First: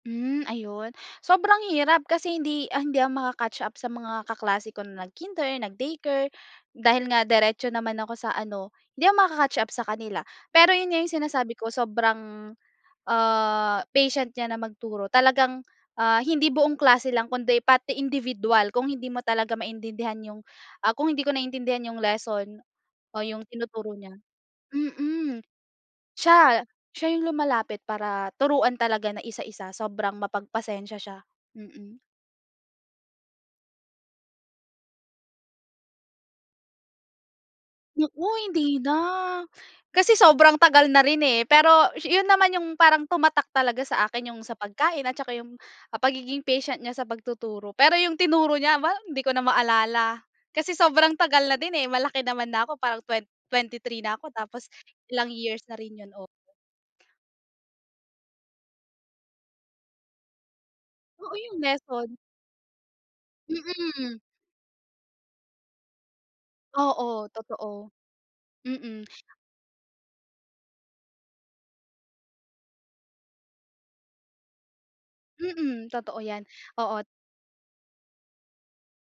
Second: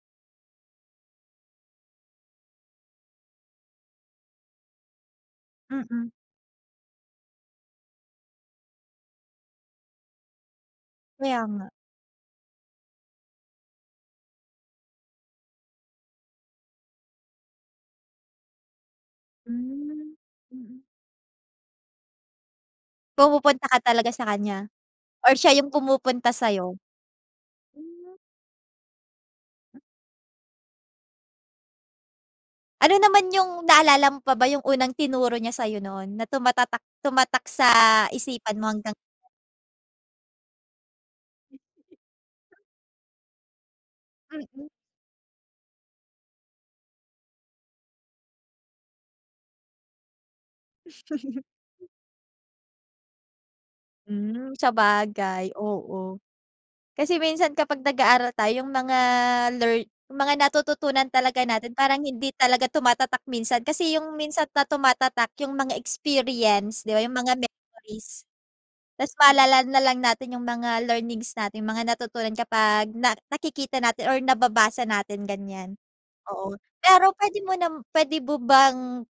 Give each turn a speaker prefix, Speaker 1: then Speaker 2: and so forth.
Speaker 1: Hmm, ayun sobrang hirap kasi hindi hindi ako maka catch up sa mga kaklase ko na nag-kinder,
Speaker 2: Mm.
Speaker 1: nag-daycare dahil nga diretso naman ako sa ano hindi ako maka-catch up sa kanila. Pero yun nga yung
Speaker 2: Kaya
Speaker 1: sinasabi ko
Speaker 2: nga.
Speaker 1: sobrang ah patient niya na magturo, talagang ah hindi buong klase lang kundi pati individual kung hindi mo talaga
Speaker 2: Hmm,
Speaker 1: maintindihan yung
Speaker 2: mm.
Speaker 1: ah kung hindi ko naiintindihan yung lesson o yung
Speaker 2: Pumupunta ka
Speaker 1: tinuturo
Speaker 2: talaga
Speaker 1: niya
Speaker 2: sa kanya or
Speaker 1: mm.
Speaker 2: siya yung pumupunta
Speaker 1: Siya
Speaker 2: sayo?
Speaker 1: siya yung lumalapit
Speaker 2: Hmm.
Speaker 1: para turuan talaga na isa-isa, sobrang mapagpasensiya siya, mm.
Speaker 2: Ano naman yung naalala mo pa ba yung unang tinuro niya sayo noon, na tumatatak tumatak sa
Speaker 1: Naku
Speaker 2: isipan mo
Speaker 1: hindi
Speaker 2: hanggang
Speaker 1: na, kasi sobrang tagal na rin eh, pero yun naman yung parang tumatak talaga sa akin yung sa
Speaker 2: Mm.
Speaker 1: pagkain at tsaka yung pagiging patient niya sa pagtuturo, pero yung tinuro niya aba hindi ko na maalala. Kasi sobrang tagal na din eh, malaki naman na ako parang twen twenty-three na ako
Speaker 2: Hmm,
Speaker 1: tapos ilang
Speaker 2: sabagay,
Speaker 1: years na rin yun
Speaker 2: oo
Speaker 1: oh.
Speaker 2: kasi minsan kapag nag aaral tayong mga learn yung mga natututunan
Speaker 1: Oo
Speaker 2: talaga
Speaker 1: yung
Speaker 2: natin parang
Speaker 1: lesson.
Speaker 2: hindi talaga tumatatak minsan. Kasi yung
Speaker 1: Mm.
Speaker 2: minsan na tumatatak yung mga experience 'di ba, yung
Speaker 1: Oo,
Speaker 2: mga
Speaker 1: totoo,
Speaker 2: memories.
Speaker 1: mm.
Speaker 2: Tas maalala na lang natin yung mga learnings natin, yung mga natutunan kapag na nakikita natin or nababasa natin ganyan.
Speaker 1: Mm, totoo yan,
Speaker 2: Oo
Speaker 1: oo
Speaker 2: pero pwede mo na pwede mo bang